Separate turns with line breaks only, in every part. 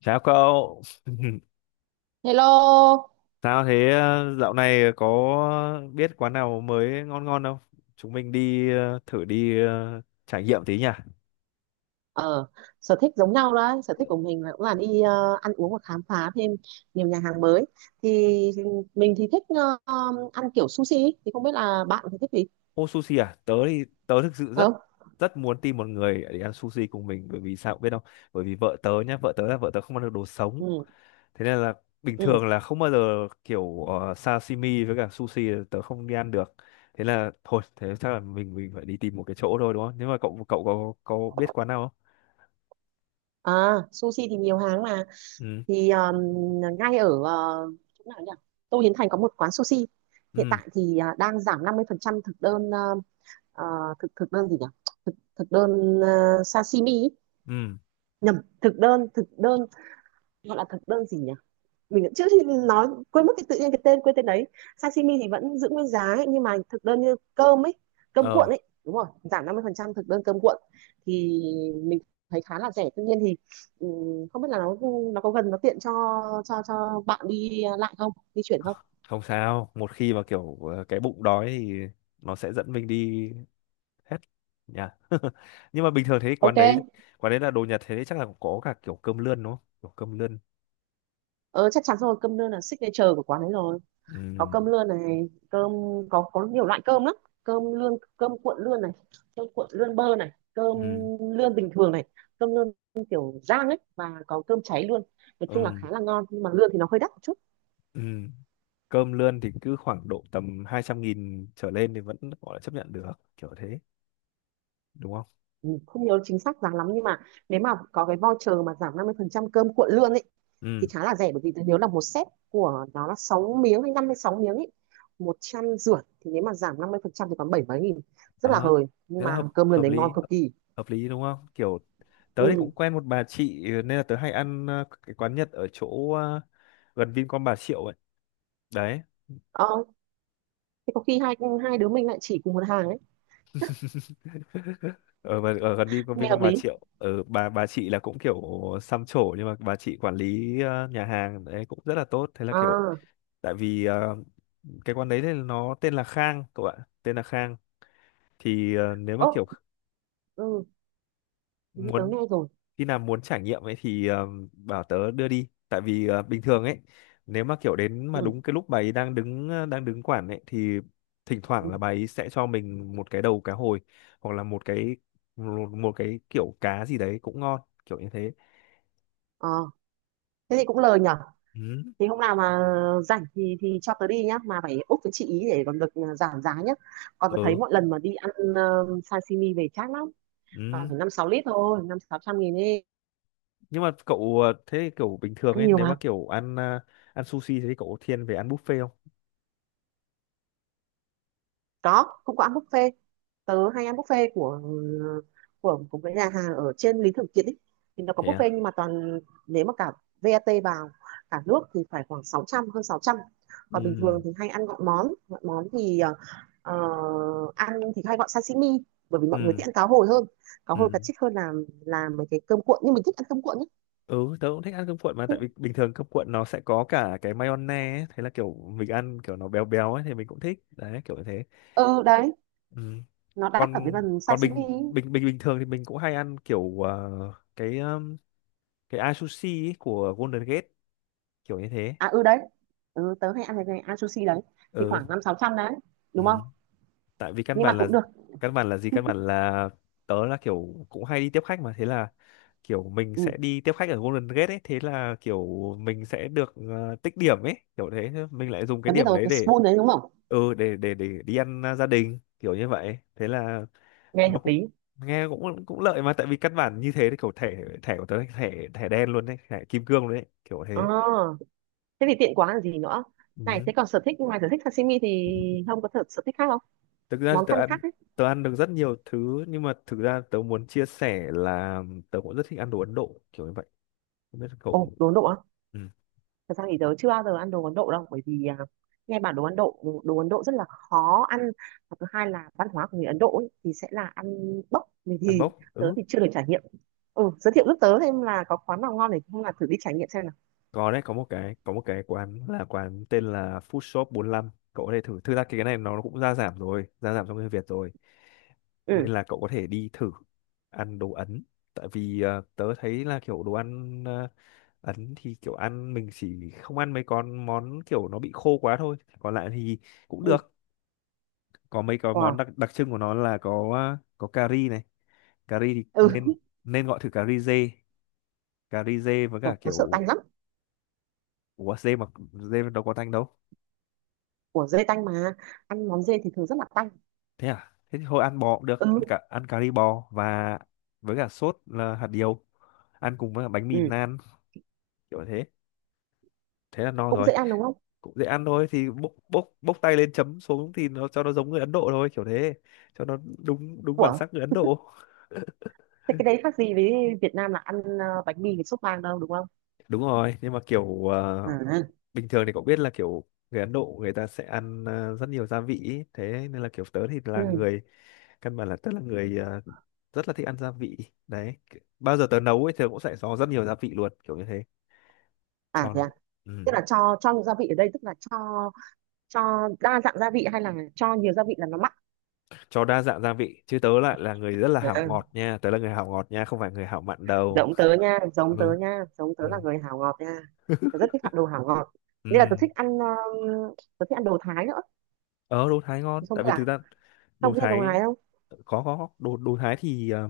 Chào cậu,
Hello.
sao thế dạo này có biết quán nào mới ngon ngon không? Chúng mình đi thử đi trải nghiệm tí nhỉ.
ờ Sở thích giống nhau đấy, sở thích của mình là cũng là đi ăn uống và khám phá thêm nhiều nhà hàng mới. Thì mình thì thích ăn kiểu sushi ý. Thì không biết là bạn thì thích gì
Ô sushi à? Tớ thì tớ thực sự rất
không?
rất muốn tìm một người để ăn sushi cùng mình bởi vì sao cũng biết không? Bởi vì vợ tớ nhá, vợ tớ không ăn được đồ sống.
Ừ,
Thế nên là bình
ừ,
thường là không bao giờ kiểu sashimi với cả sushi là tớ không đi ăn được. Thế là thôi, thế chắc là mình phải đi tìm một cái chỗ thôi đúng không? Nếu mà cậu cậu có biết quán nào không?
à, sushi thì nhiều hàng mà.
Ừ.
Thì ngay ở chỗ nào nhỉ? Tô Hiến Thành có một quán sushi. Hiện
Ừ.
tại thì đang giảm 50% thực đơn ờ, thực thực đơn gì nhỉ? Thực đơn sashimi ý.
Ừ.
Nhầm. Thực đơn gọi là thực đơn gì nhỉ? Mình cũng trước khi nói quên mất cái, tự nhiên cái tên quên tên đấy. Sashimi thì vẫn giữ nguyên giá ấy, nhưng mà thực đơn như cơm ấy, cơm cuộn
Ờ,
ấy, đúng rồi, giảm 50% thực đơn cơm cuộn. Thì mình thấy khá là rẻ, tuy nhiên thì không biết là nó có gần, nó tiện cho cho bạn đi lại không, di chuyển không?
không sao. Một khi mà kiểu cái bụng đói thì nó sẽ dẫn mình đi hết nha. Nhưng mà bình thường thế
Ok.
quán đấy là đồ Nhật thế đấy chắc là có cả kiểu cơm lươn đúng không? Kiểu cơm lươn.
Ờ, Chắc chắn rồi, cơm đơn là signature của quán ấy rồi. Có
Ừ,
cơm lươn này, cơm, có nhiều loại cơm lắm. Cơm lươn, cơm cuộn lươn này, cơm cuộn lươn bơ này, cơm
ừ,
lươn bình thường này, cơm lươn kiểu rang ấy, và có cơm cháy luôn. Nói
ừ,
chung là khá là ngon, nhưng mà lươn thì nó hơi đắt một chút.
ừ. Cơm lươn thì cứ khoảng độ tầm 200.000 trở lên thì vẫn gọi là chấp nhận được, kiểu thế, đúng không?
Ừ, không nhớ chính xác giá lắm, nhưng mà nếu mà có cái voucher mà giảm 50% cơm cuộn lươn ấy thì
Ừ,
khá là rẻ, bởi vì tôi nhớ là một set của nó là 6 miếng hay 56 miếng ấy, 150, thì nếu mà giảm 50% thì còn bảy mấy nghìn, rất là
ờ,
hời, nhưng
thế là
mà
hợp
cơm lươn đấy ngon cực kỳ.
hợp lý đúng không? Kiểu tớ thì
Ừ.
cũng quen một bà chị ừ, nên là tớ hay ăn cái quán Nhật ở chỗ gần Vincom Bà Triệu ấy đấy.
Ờ, thì có khi hai hai đứa mình lại chỉ cùng một hàng ấy.
Ở gần Vincom
Nghe
Vincom
hợp
Bà
lý.
Triệu, ở bà chị là cũng kiểu xăm trổ nhưng mà bà chị quản lý nhà hàng đấy cũng rất là tốt, thế là
À,
kiểu tại vì cái quán đấy thì nó tên là Khang cậu ạ, tên là Khang. Thì nếu mà
ố,
kiểu
ừ, hình như tớ
muốn
nghe rồi.
khi nào muốn trải nghiệm ấy thì bảo tớ đưa đi, tại vì bình thường ấy nếu mà kiểu đến mà
Ừ,
đúng cái lúc bà ấy đang đứng quản ấy thì thỉnh thoảng
ừ.
là bà ấy sẽ cho mình một cái đầu cá hồi hoặc là một cái kiểu cá gì đấy cũng ngon kiểu như thế.
Ờ, thế thì cũng lời nhở.
Ừ
Thì hôm nào mà rảnh thì cho tớ đi nhá, mà phải úc với chị ý để còn được giảm giá nhá. Còn tớ thấy
ừ
mỗi lần mà đi ăn sashimi về chát lắm, toàn
ừ.
phải 5 6 lít thôi, năm sáu trăm nghìn đi.
Nhưng mà cậu thế thì kiểu bình thường
Ăn
ấy
nhiều
nếu mà
mà.
kiểu ăn sushi thế thì cậu có thiên về ăn buffet không?
Có, cũng có ăn buffet. Tớ hay ăn buffet của cái nhà hàng ở trên Lý Thường Kiệt ấy. Thì nó có
Thế à.
buffet, nhưng mà toàn nếu mà cả VAT vào cả nước thì phải khoảng sáu trăm, hơn sáu trăm. Còn bình
Ừ
thường thì hay ăn gọn món, gọn món thì ờ, ăn thì hay gọi sashimi, bởi vì mọi người
ừ
thích ăn cá hồi hơn, cá hồi cá
ừ.
trích hơn là làm mấy cái cơm cuộn, nhưng mình thích ăn cơm cuộn ấy.
Ừ, tớ cũng thích ăn cơm cuộn mà tại vì bình thường cơm cuộn nó sẽ có cả cái mayonnaise ấy, thế là kiểu mình ăn kiểu nó béo béo ấy thì mình cũng thích. Đấy, kiểu như thế.
Ừ đấy,
Ừ.
nó đắt ở cái
Còn
phần
còn
sashimi
bình
ấy.
bình bình bình thường thì mình cũng hay ăn kiểu cái um, cái ai sushi ấy của Golden Gate kiểu như thế.
À, ừ đấy, ừ, tớ hay ăn cái ăn sushi đấy thì
Ừ.
khoảng năm sáu trăm đấy,
Ừ.
đúng không?
Tại vì căn
Nhưng mà
bản là
cũng được.
gì, căn bản là tớ là kiểu cũng hay đi tiếp khách, mà thế là kiểu mình
Ừ.
sẽ đi tiếp khách ở Golden Gate ấy, thế là kiểu mình sẽ được tích điểm ấy kiểu thế. Thế mình lại dùng cái
Tớ biết
điểm
rồi,
đấy
cái
để
spoon đấy đúng không?
ừ để đi ăn, à, gia đình kiểu như vậy, thế là
Nghe
nó
hợp
cũng
lý.
nghe cũng cũng lợi mà, tại vì căn bản như thế thì kiểu thẻ thẻ của tớ là thẻ thẻ đen luôn đấy, thẻ kim cương luôn đấy kiểu thế.
Ờ, thế thì tiện quá là gì nữa. Này
Ừ.
thế còn sở thích ngoài sở thích sashimi thì không có sở thích khác không?
Thực ra thì
Món ăn khác ấy.
tớ ăn được rất nhiều thứ nhưng mà thực ra tớ muốn chia sẻ là tớ cũng rất thích ăn đồ Ấn Độ kiểu như vậy, không biết là
Ồ,
cậu.
đồ Ấn Độ á?
Ừ.
Thật ra thì tớ chưa bao giờ ăn đồ Ấn Độ đâu, bởi vì à, nghe bảo đồ Ấn Độ, đồ Ấn Độ rất là khó ăn, và thứ hai là văn hóa của người Ấn Độ ấy, thì sẽ là ăn bốc mì,
Ăn
thì
bốc,
tớ
ừ.
thì chưa được trải nghiệm. Ừ, giới thiệu giúp tớ thêm là có quán nào ngon để không là thử đi trải nghiệm xem nào.
Có đấy, có một cái quán là quán tên là Food Shop 45, cậu có thể thử. Thực ra cái này nó cũng gia giảm rồi, gia giảm trong người Việt rồi
Ừ.
nên là cậu có thể đi thử ăn đồ Ấn, tại vì tớ thấy là kiểu đồ ăn Ấn thì kiểu ăn mình chỉ không ăn mấy con món kiểu nó bị khô quá thôi, còn lại thì cũng
Ừ.
được. Có mấy cái món
Wow.
đặc đặc trưng của nó là có à, có cà ri này, cà ri thì
Ừ.
nên nên gọi thử cà ri dê, với
Trời,
cả
tớ sợ tanh
kiểu.
lắm.
Ủa dê mà, dê đâu có tanh đâu.
Của dê tanh mà, ăn món dê thì thường rất là tanh.
Thế à, thế thì thôi ăn bò cũng được,
Ừ,
ăn cà ri bò và với cả sốt là hạt điều, ăn cùng với cả bánh
ừ,
mì nan kiểu thế, thế là no
cũng
rồi.
dễ ăn đúng không?
Cũng dễ ăn thôi thì bốc bốc bốc tay lên chấm xuống thì nó cho nó giống người Ấn Độ thôi kiểu thế, cho nó đúng đúng bản
Ủa,
sắc người Ấn Độ.
thế cái đấy khác gì với Việt Nam là ăn bánh mì với sốt vang đâu, đúng không?
Đúng rồi nhưng mà kiểu
À.
bình thường thì cậu biết là kiểu người Ấn Độ người ta sẽ ăn rất nhiều gia vị ý. Thế nên là kiểu tớ thì là
Ừ.
người, căn bản là tớ là người rất là thích ăn gia vị đấy, bao giờ tớ nấu ấy tớ cũng sẽ có rất nhiều gia vị luôn kiểu như thế,
À,
cho
thế
nó.
à?
Ừ.
Tức là cho nhiều gia vị ở đây, tức là cho đa dạng gia vị hay là cho nhiều gia vị là nó mặn?
Cho đa dạng gia vị chứ, tớ lại là người rất là hảo
À,
ngọt nha, tớ là người hảo ngọt nha, không phải người hảo mặn đâu.
giống tớ nha, giống tớ
Ừ.
nha, giống
Ừ.
tớ là người hảo ngọt nha. Tớ rất thích ăn đồ hảo ngọt, nên là
Ừ.
tớ thích ăn đồ Thái nữa.
Ờ, đồ Thái ngon
Thì không
tại
biết
vì thực
là
ra đồ
không biết ăn đồ
Thái,
Thái không.
có đồ đồ Thái thì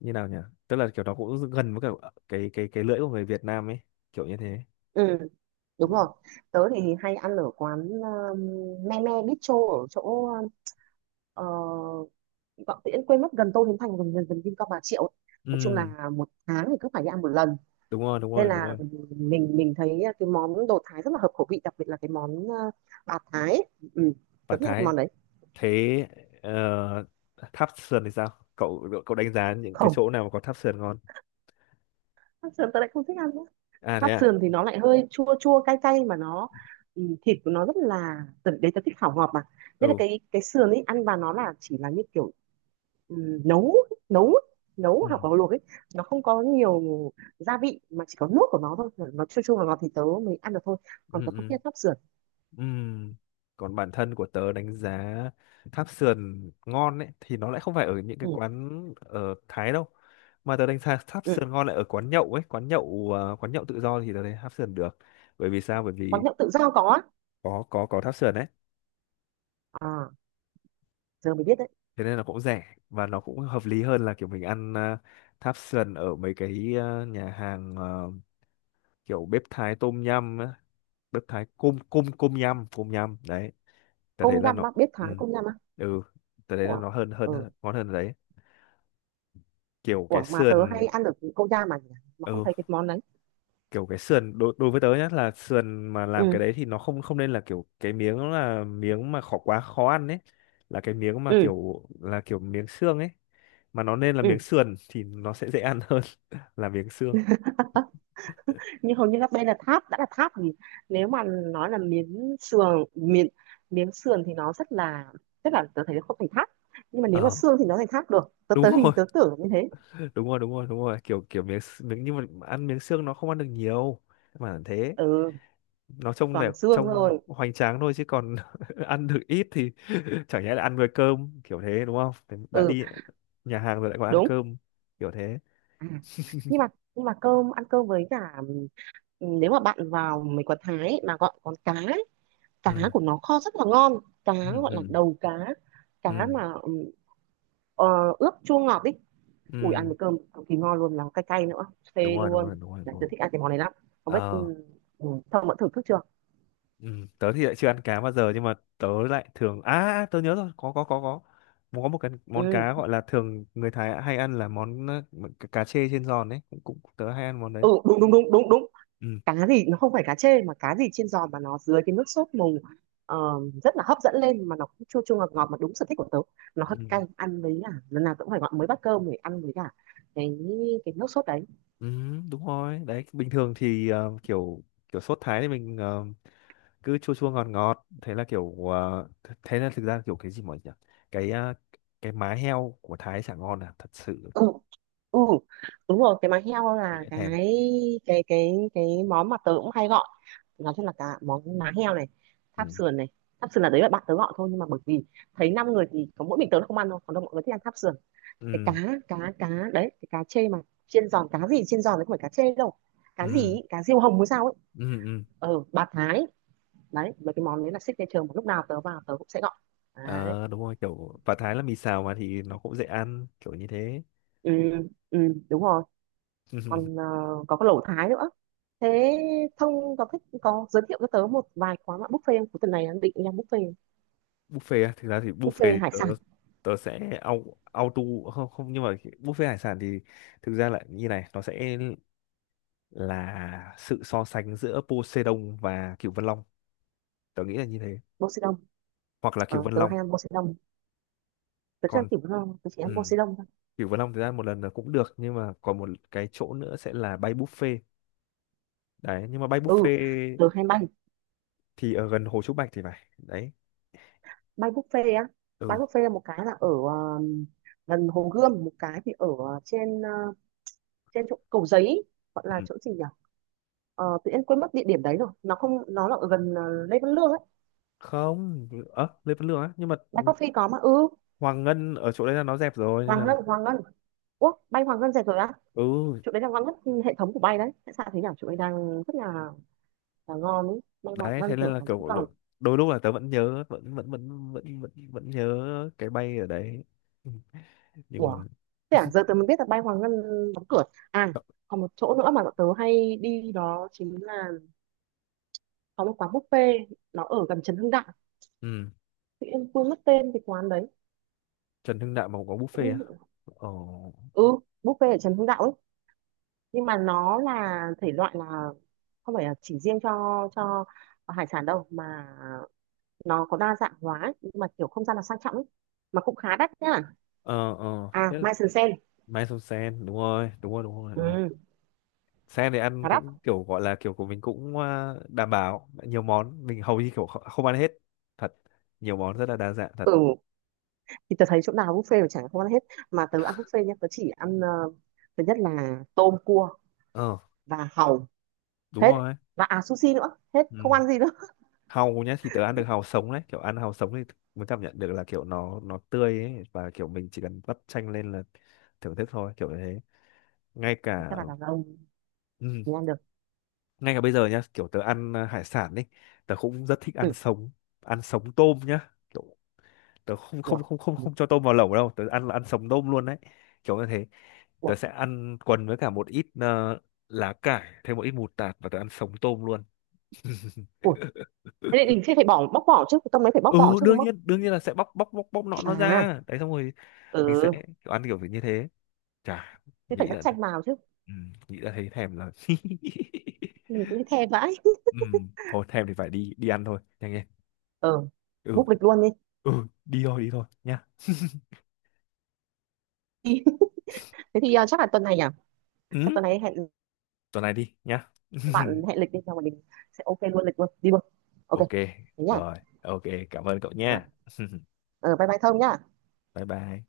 như nào nhỉ, tức là kiểu nó cũng gần với cả cái lưỡi của người Việt Nam ấy kiểu như thế.
Ừ, đúng rồi, tớ thì hay ăn ở quán me me bistro ở chỗ ờ, Vọng Tiễn quên mất, gần Tô Hiến Thành gần gần, gần Vincom Bà Triệu ấy. Nói chung
Ừ
là một tháng thì cứ phải đi ăn một lần,
đúng rồi đúng
nên
rồi đúng
là
rồi.
mình thấy cái món đồ Thái rất là hợp khẩu vị, đặc biệt là cái món bạt Thái ấy. Ừ, tớ
Bản
thích ăn cái
Thái.
món đấy.
Thế ờ, tháp sườn thì sao, cậu cậu đánh giá những cái
Không,
chỗ nào mà có tháp sườn ngon?
bắp sườn tớ lại không thích ăn nữa.
À thế
Bắp
à.
sườn thì nó lại hơi chua chua cay cay mà nó, ừ, thịt của nó rất là đấy, tớ thích khảo ngọt mà, nên là
Ừ.
cái sườn ấy ăn vào nó là chỉ là như kiểu, ừ, nấu nấu nấu
Ừ.
hoặc là luộc ấy. Nó không có nhiều gia vị mà chỉ có nước của nó thôi, nó chua chua và ngọt thì tớ mới ăn được thôi,
Ừ
còn tớ không
ừ
thích ăn sắp sửa.
ừ. Còn bản thân của tớ đánh giá tháp sườn ngon ấy thì nó lại không phải ở những cái
Ừ.
quán ở Thái đâu, mà tớ đánh giá tháp
Ừ.
sườn ngon lại ở quán nhậu ấy, quán nhậu tự do thì tớ thấy tháp sườn được, bởi vì sao, bởi
Quán
vì
nhậu tự do có á?
có tháp sườn đấy,
À, giờ mới biết đấy.
thế nên là cũng rẻ và nó cũng hợp lý hơn là kiểu mình ăn tháp sườn ở mấy cái nhà hàng kiểu bếp Thái tôm nhum á. Bếp Thái cung cung cung nhum đấy, ta thấy
Công
là
nhâm
nó.
á, biết
Ừ
Thái công nhâm á
ừ. Ta thấy là
của.
nó hơn hơn
Ừ.
hơn- ngon hơn ở đấy, kiểu cái
Của mà tớ hay
sườn.
ăn được công nhâm mà nhỉ? Mà không
Ừ.
thấy cái món đấy.
Kiểu cái sườn đối đối với tớ nhá là sườn mà
Ừ,
làm cái đấy thì nó không không nên, là kiểu cái miếng nó là miếng mà khó quá khó ăn ấy, là cái miếng mà
ừ,
kiểu là kiểu miếng xương ấy, mà nó nên là miếng
ừ.
sườn thì nó sẽ dễ ăn hơn. Là miếng xương.
Nhưng hầu như các bên là tháp, đã là tháp thì nếu mà nói là miếng sườn, miếng miếng sườn thì nó rất là, rất là, tớ thấy nó không thành tháp, nhưng mà nếu mà
Ờ
xương thì nó thành tháp được, tớ tớ
đúng rồi.
hình, tớ tưởng như thế.
Đúng rồi đúng rồi đúng rồi, kiểu kiểu miếng, nhưng mà ăn miếng xương nó không ăn được nhiều mà thế,
Ừ,
nó trông đẹp
toàn xương
trông
thôi.
hoành tráng thôi chứ còn ăn được ít thì chẳng nhẽ là ăn với cơm kiểu thế đúng không? Thế đã
Ừ,
đi nhà hàng rồi lại còn ăn
đúng.
cơm kiểu thế.
À, nhưng mà cơm, ăn cơm với cả, ừ, nếu mà bạn vào mấy quán Thái ấy, mà gọi con cá ấy, cá
Ừ.
của nó kho rất là ngon. Cá
Ừ
gọi là
ừ
đầu cá, cá
ừ
mà, ừ, ờ, ướp chua ngọt đi. Ui ăn
ừ.
với cơm cực kỳ ngon luôn, là cay cay nữa,
Đúng
phê
rồi đúng rồi
luôn.
đúng rồi
Đấy,
đúng
tớ
rồi.
thích ăn cái món này lắm. Không biết, ừ,
Ờ.
ừ, Thông đã thử thức chưa?
Ừ. Tớ thì lại chưa ăn cá bao giờ nhưng mà tớ lại thường à, à, tớ nhớ rồi, có mà có một cái món
Ừ.
cá gọi là thường người Thái hay ăn là món cá cá chê trên giòn đấy cũng, cũng tớ hay ăn món đấy.
Ừ, đúng đúng đúng đúng đúng.
Ừ
Cá gì nó không phải cá chê, mà cá gì chiên giòn mà nó dưới cái nước sốt mùng, ờ, rất là hấp dẫn lên, mà nó cũng chua chua ngọt ngọt mà đúng sở thích của tớ. Nó hơi
ừ
cay, ăn với cả lần nào tớ cũng phải gọi mới bát cơm để ăn với cả cái cái nước sốt đấy.
ừ. Đúng rồi đấy, bình thường thì kiểu kiểu sốt Thái thì mình cứ chua chua ngọt ngọt, thế là kiểu thế là thực ra kiểu cái gì mọi nhỉ, cái cái má heo của Thái chả ngon à thật sự.
Ừ, ừ đúng rồi, cái má heo là
Dễ
cái
thèm.
cái cái cái món mà tớ cũng hay gọi. Nói chung là cả món má heo này, tháp
Ừ.
sườn này. Tháp sườn là đấy là bạn tớ gọi thôi, nhưng mà bởi vì thấy năm người thì có mỗi mình tớ là không ăn thôi, còn đâu mọi người thích ăn tháp sườn. Cái cá,
Ừ
cá đấy, cái cá chê mà chiên giòn, cá gì chiên giòn đấy, không phải cá chê đâu,
ừ
cá gì ý, cá diêu hồng hay sao ấy.
ừ ừ.
Bà Thái, đấy mấy cái món đấy là signature mà lúc nào tớ vào tớ cũng sẽ gọi đấy.
Ờ, đúng rồi, kiểu và Thái là mì xào mà thì nó cũng dễ ăn kiểu như thế.
Ừ, ừ đúng rồi. Còn có cái lẩu Thái nữa. Thế Thông có thích, có giới thiệu cho tớ một vài quán bạn buffet không? Cuối tuần này đang định đi ăn buffet.
Buffet á, thực ra thì buffet
Buffet
thì
hải
tớ
sản.
tớ sẽ auto không không, nhưng mà buffet hải sản thì thực ra là như này, nó sẽ là sự so sánh giữa Poseidon và Cửu Vân Long, tớ nghĩ là như thế,
Poseidon.
hoặc là
Ờ,
Cửu Vân
tớ
Long.
hay ăn Poseidon. Tớ chưa ăn
Còn
kiểu ngon, tớ chỉ
ừ,
ăn Poseidon thôi.
Cửu Vân Long thực ra một lần là cũng được nhưng mà còn một cái chỗ nữa sẽ là bay buffet đấy, nhưng mà bay
Ừ,
buffet
tớ hay bay,
thì ở gần Hồ Trúc Bạch thì phải đấy.
bay buffet á. Bay
Ừ.
buffet là một cái là ở gần Hồ Gươm, một cái thì ở trên trên chỗ Cầu Giấy, gọi
Ừ.
là chỗ gì nhỉ? Ờ, tự nhiên quên mất địa điểm đấy rồi. Nó không, nó là ở gần Lê Văn Lương ấy.
Không, Lê Văn Lương á, nhưng mà
Bay Coffee có mà, ừ,
Hoàng Ngân ở chỗ đấy là nó dẹp rồi nên
Hoàng
là.
Ngân, Hoàng Ngân. Ủa, bay Hoàng Ngân rẻ rồi á?
Ừ
Chỗ đấy là ngon nhất hệ thống của bay đấy, tại sao thế nhỉ? Chỗ đấy đang rất là ngon ấy, bay Hoàng
đấy,
Ngân
thế nên
tưởng
là
nó vẫn
kiểu
còn.
đôi lúc là tớ vẫn nhớ, vẫn vẫn vẫn vẫn vẫn vẫn nhớ cái bay ở đấy. Ừ, nhưng
Ủa,
mà.
thế à, giờ tớ mới biết là bay Hoàng Ngân đóng cửa. À, còn một chỗ nữa mà bọn tớ hay đi đó chính là có một quán buffet, nó ở gần Trần Hưng Đạo,
Ừ.
tự nhiên quên mất tên cái quán đấy.
Trần Hưng Đạo mà cũng có buffet á?
Cũng,
Ồ.
ừ, buffet ở Trần Hưng Đạo ấy, nhưng mà nó là thể loại là không phải là chỉ riêng cho hải sản đâu, mà nó có đa dạng hóa ấy. Nhưng mà kiểu không gian là sang trọng ấy. Mà cũng khá đắt nhá.
Ờ ờ
À,
thế là
Mai Sơn Sen.
Mai Sông Sen đúng rồi đúng rồi đúng rồi đúng rồi.
Ừ,
Sen thì ăn
Hà Đắc.
cũng kiểu gọi là kiểu của mình cũng đảm bảo nhiều món, mình hầu như kiểu không ăn hết thật, nhiều món rất là đa dạng thật.
Ừ, thì tớ thấy chỗ nào buffet mà chẳng không ăn hết. Mà tớ ăn buffet nhá, tớ chỉ ăn thứ nhất là tôm cua
Ờ
và hàu,
đúng
hết.
rồi.
Và à, sushi nữa, hết,
Ừ.
không ăn gì nữa.
Hàu nhá thì tớ ăn được hàu sống đấy, kiểu ăn hàu sống thì mới cảm nhận được là kiểu nó tươi ấy, và kiểu mình chỉ cần vắt chanh lên là thưởng thức thôi kiểu như thế, ngay cả.
Chắc là đàn ông
Ừ,
mới ăn được.
ngay cả bây giờ nhá, kiểu tớ ăn hải sản đi, tớ cũng rất thích ăn
Ừ,
sống, ăn sống tôm nhá, kiểu tớ không
ủa,
không không không
ừ,
không cho tôm vào lẩu đâu, tớ ăn là ăn sống tôm luôn đấy kiểu như thế.
ủa,
Tớ sẽ ăn quần với cả một ít lá cải, thêm một ít mù tạt, và tớ ăn sống tôm luôn.
ủa. Thế thì mình sẽ phải bỏ bóc vỏ chứ, cái tôm đấy phải bóc vỏ
Ừ,
chứ đúng không?
đương nhiên là sẽ bóc bóc bóc bóc nọ nó
À,
ra đấy, xong rồi mình sẽ
ừ,
kiểu ăn kiểu như thế. Chả
thế phải
nghĩ
cắt
là.
chanh vào chứ.
Ừ, nghĩ là thấy thèm rồi.
Nhìn cũng thèm vãi.
Ừ, thôi thèm thì phải đi đi ăn thôi, nhanh lên.
Ừ,
Ừ.
book lịch luôn đi.
Ừ đi thôi nhá.
Thế thì chắc là tuần này à? Chắc
Ừ
tuần này hẹn,
tuần này đi nhá.
bạn hẹn lịch đi, xong rồi mình sẽ ok luôn lịch luôn, đi luôn. Ok,
Ok,
thế nhá.
rồi ok, cảm ơn cậu nha.
Ừ, bye bye Thông nhá.
Bye bye.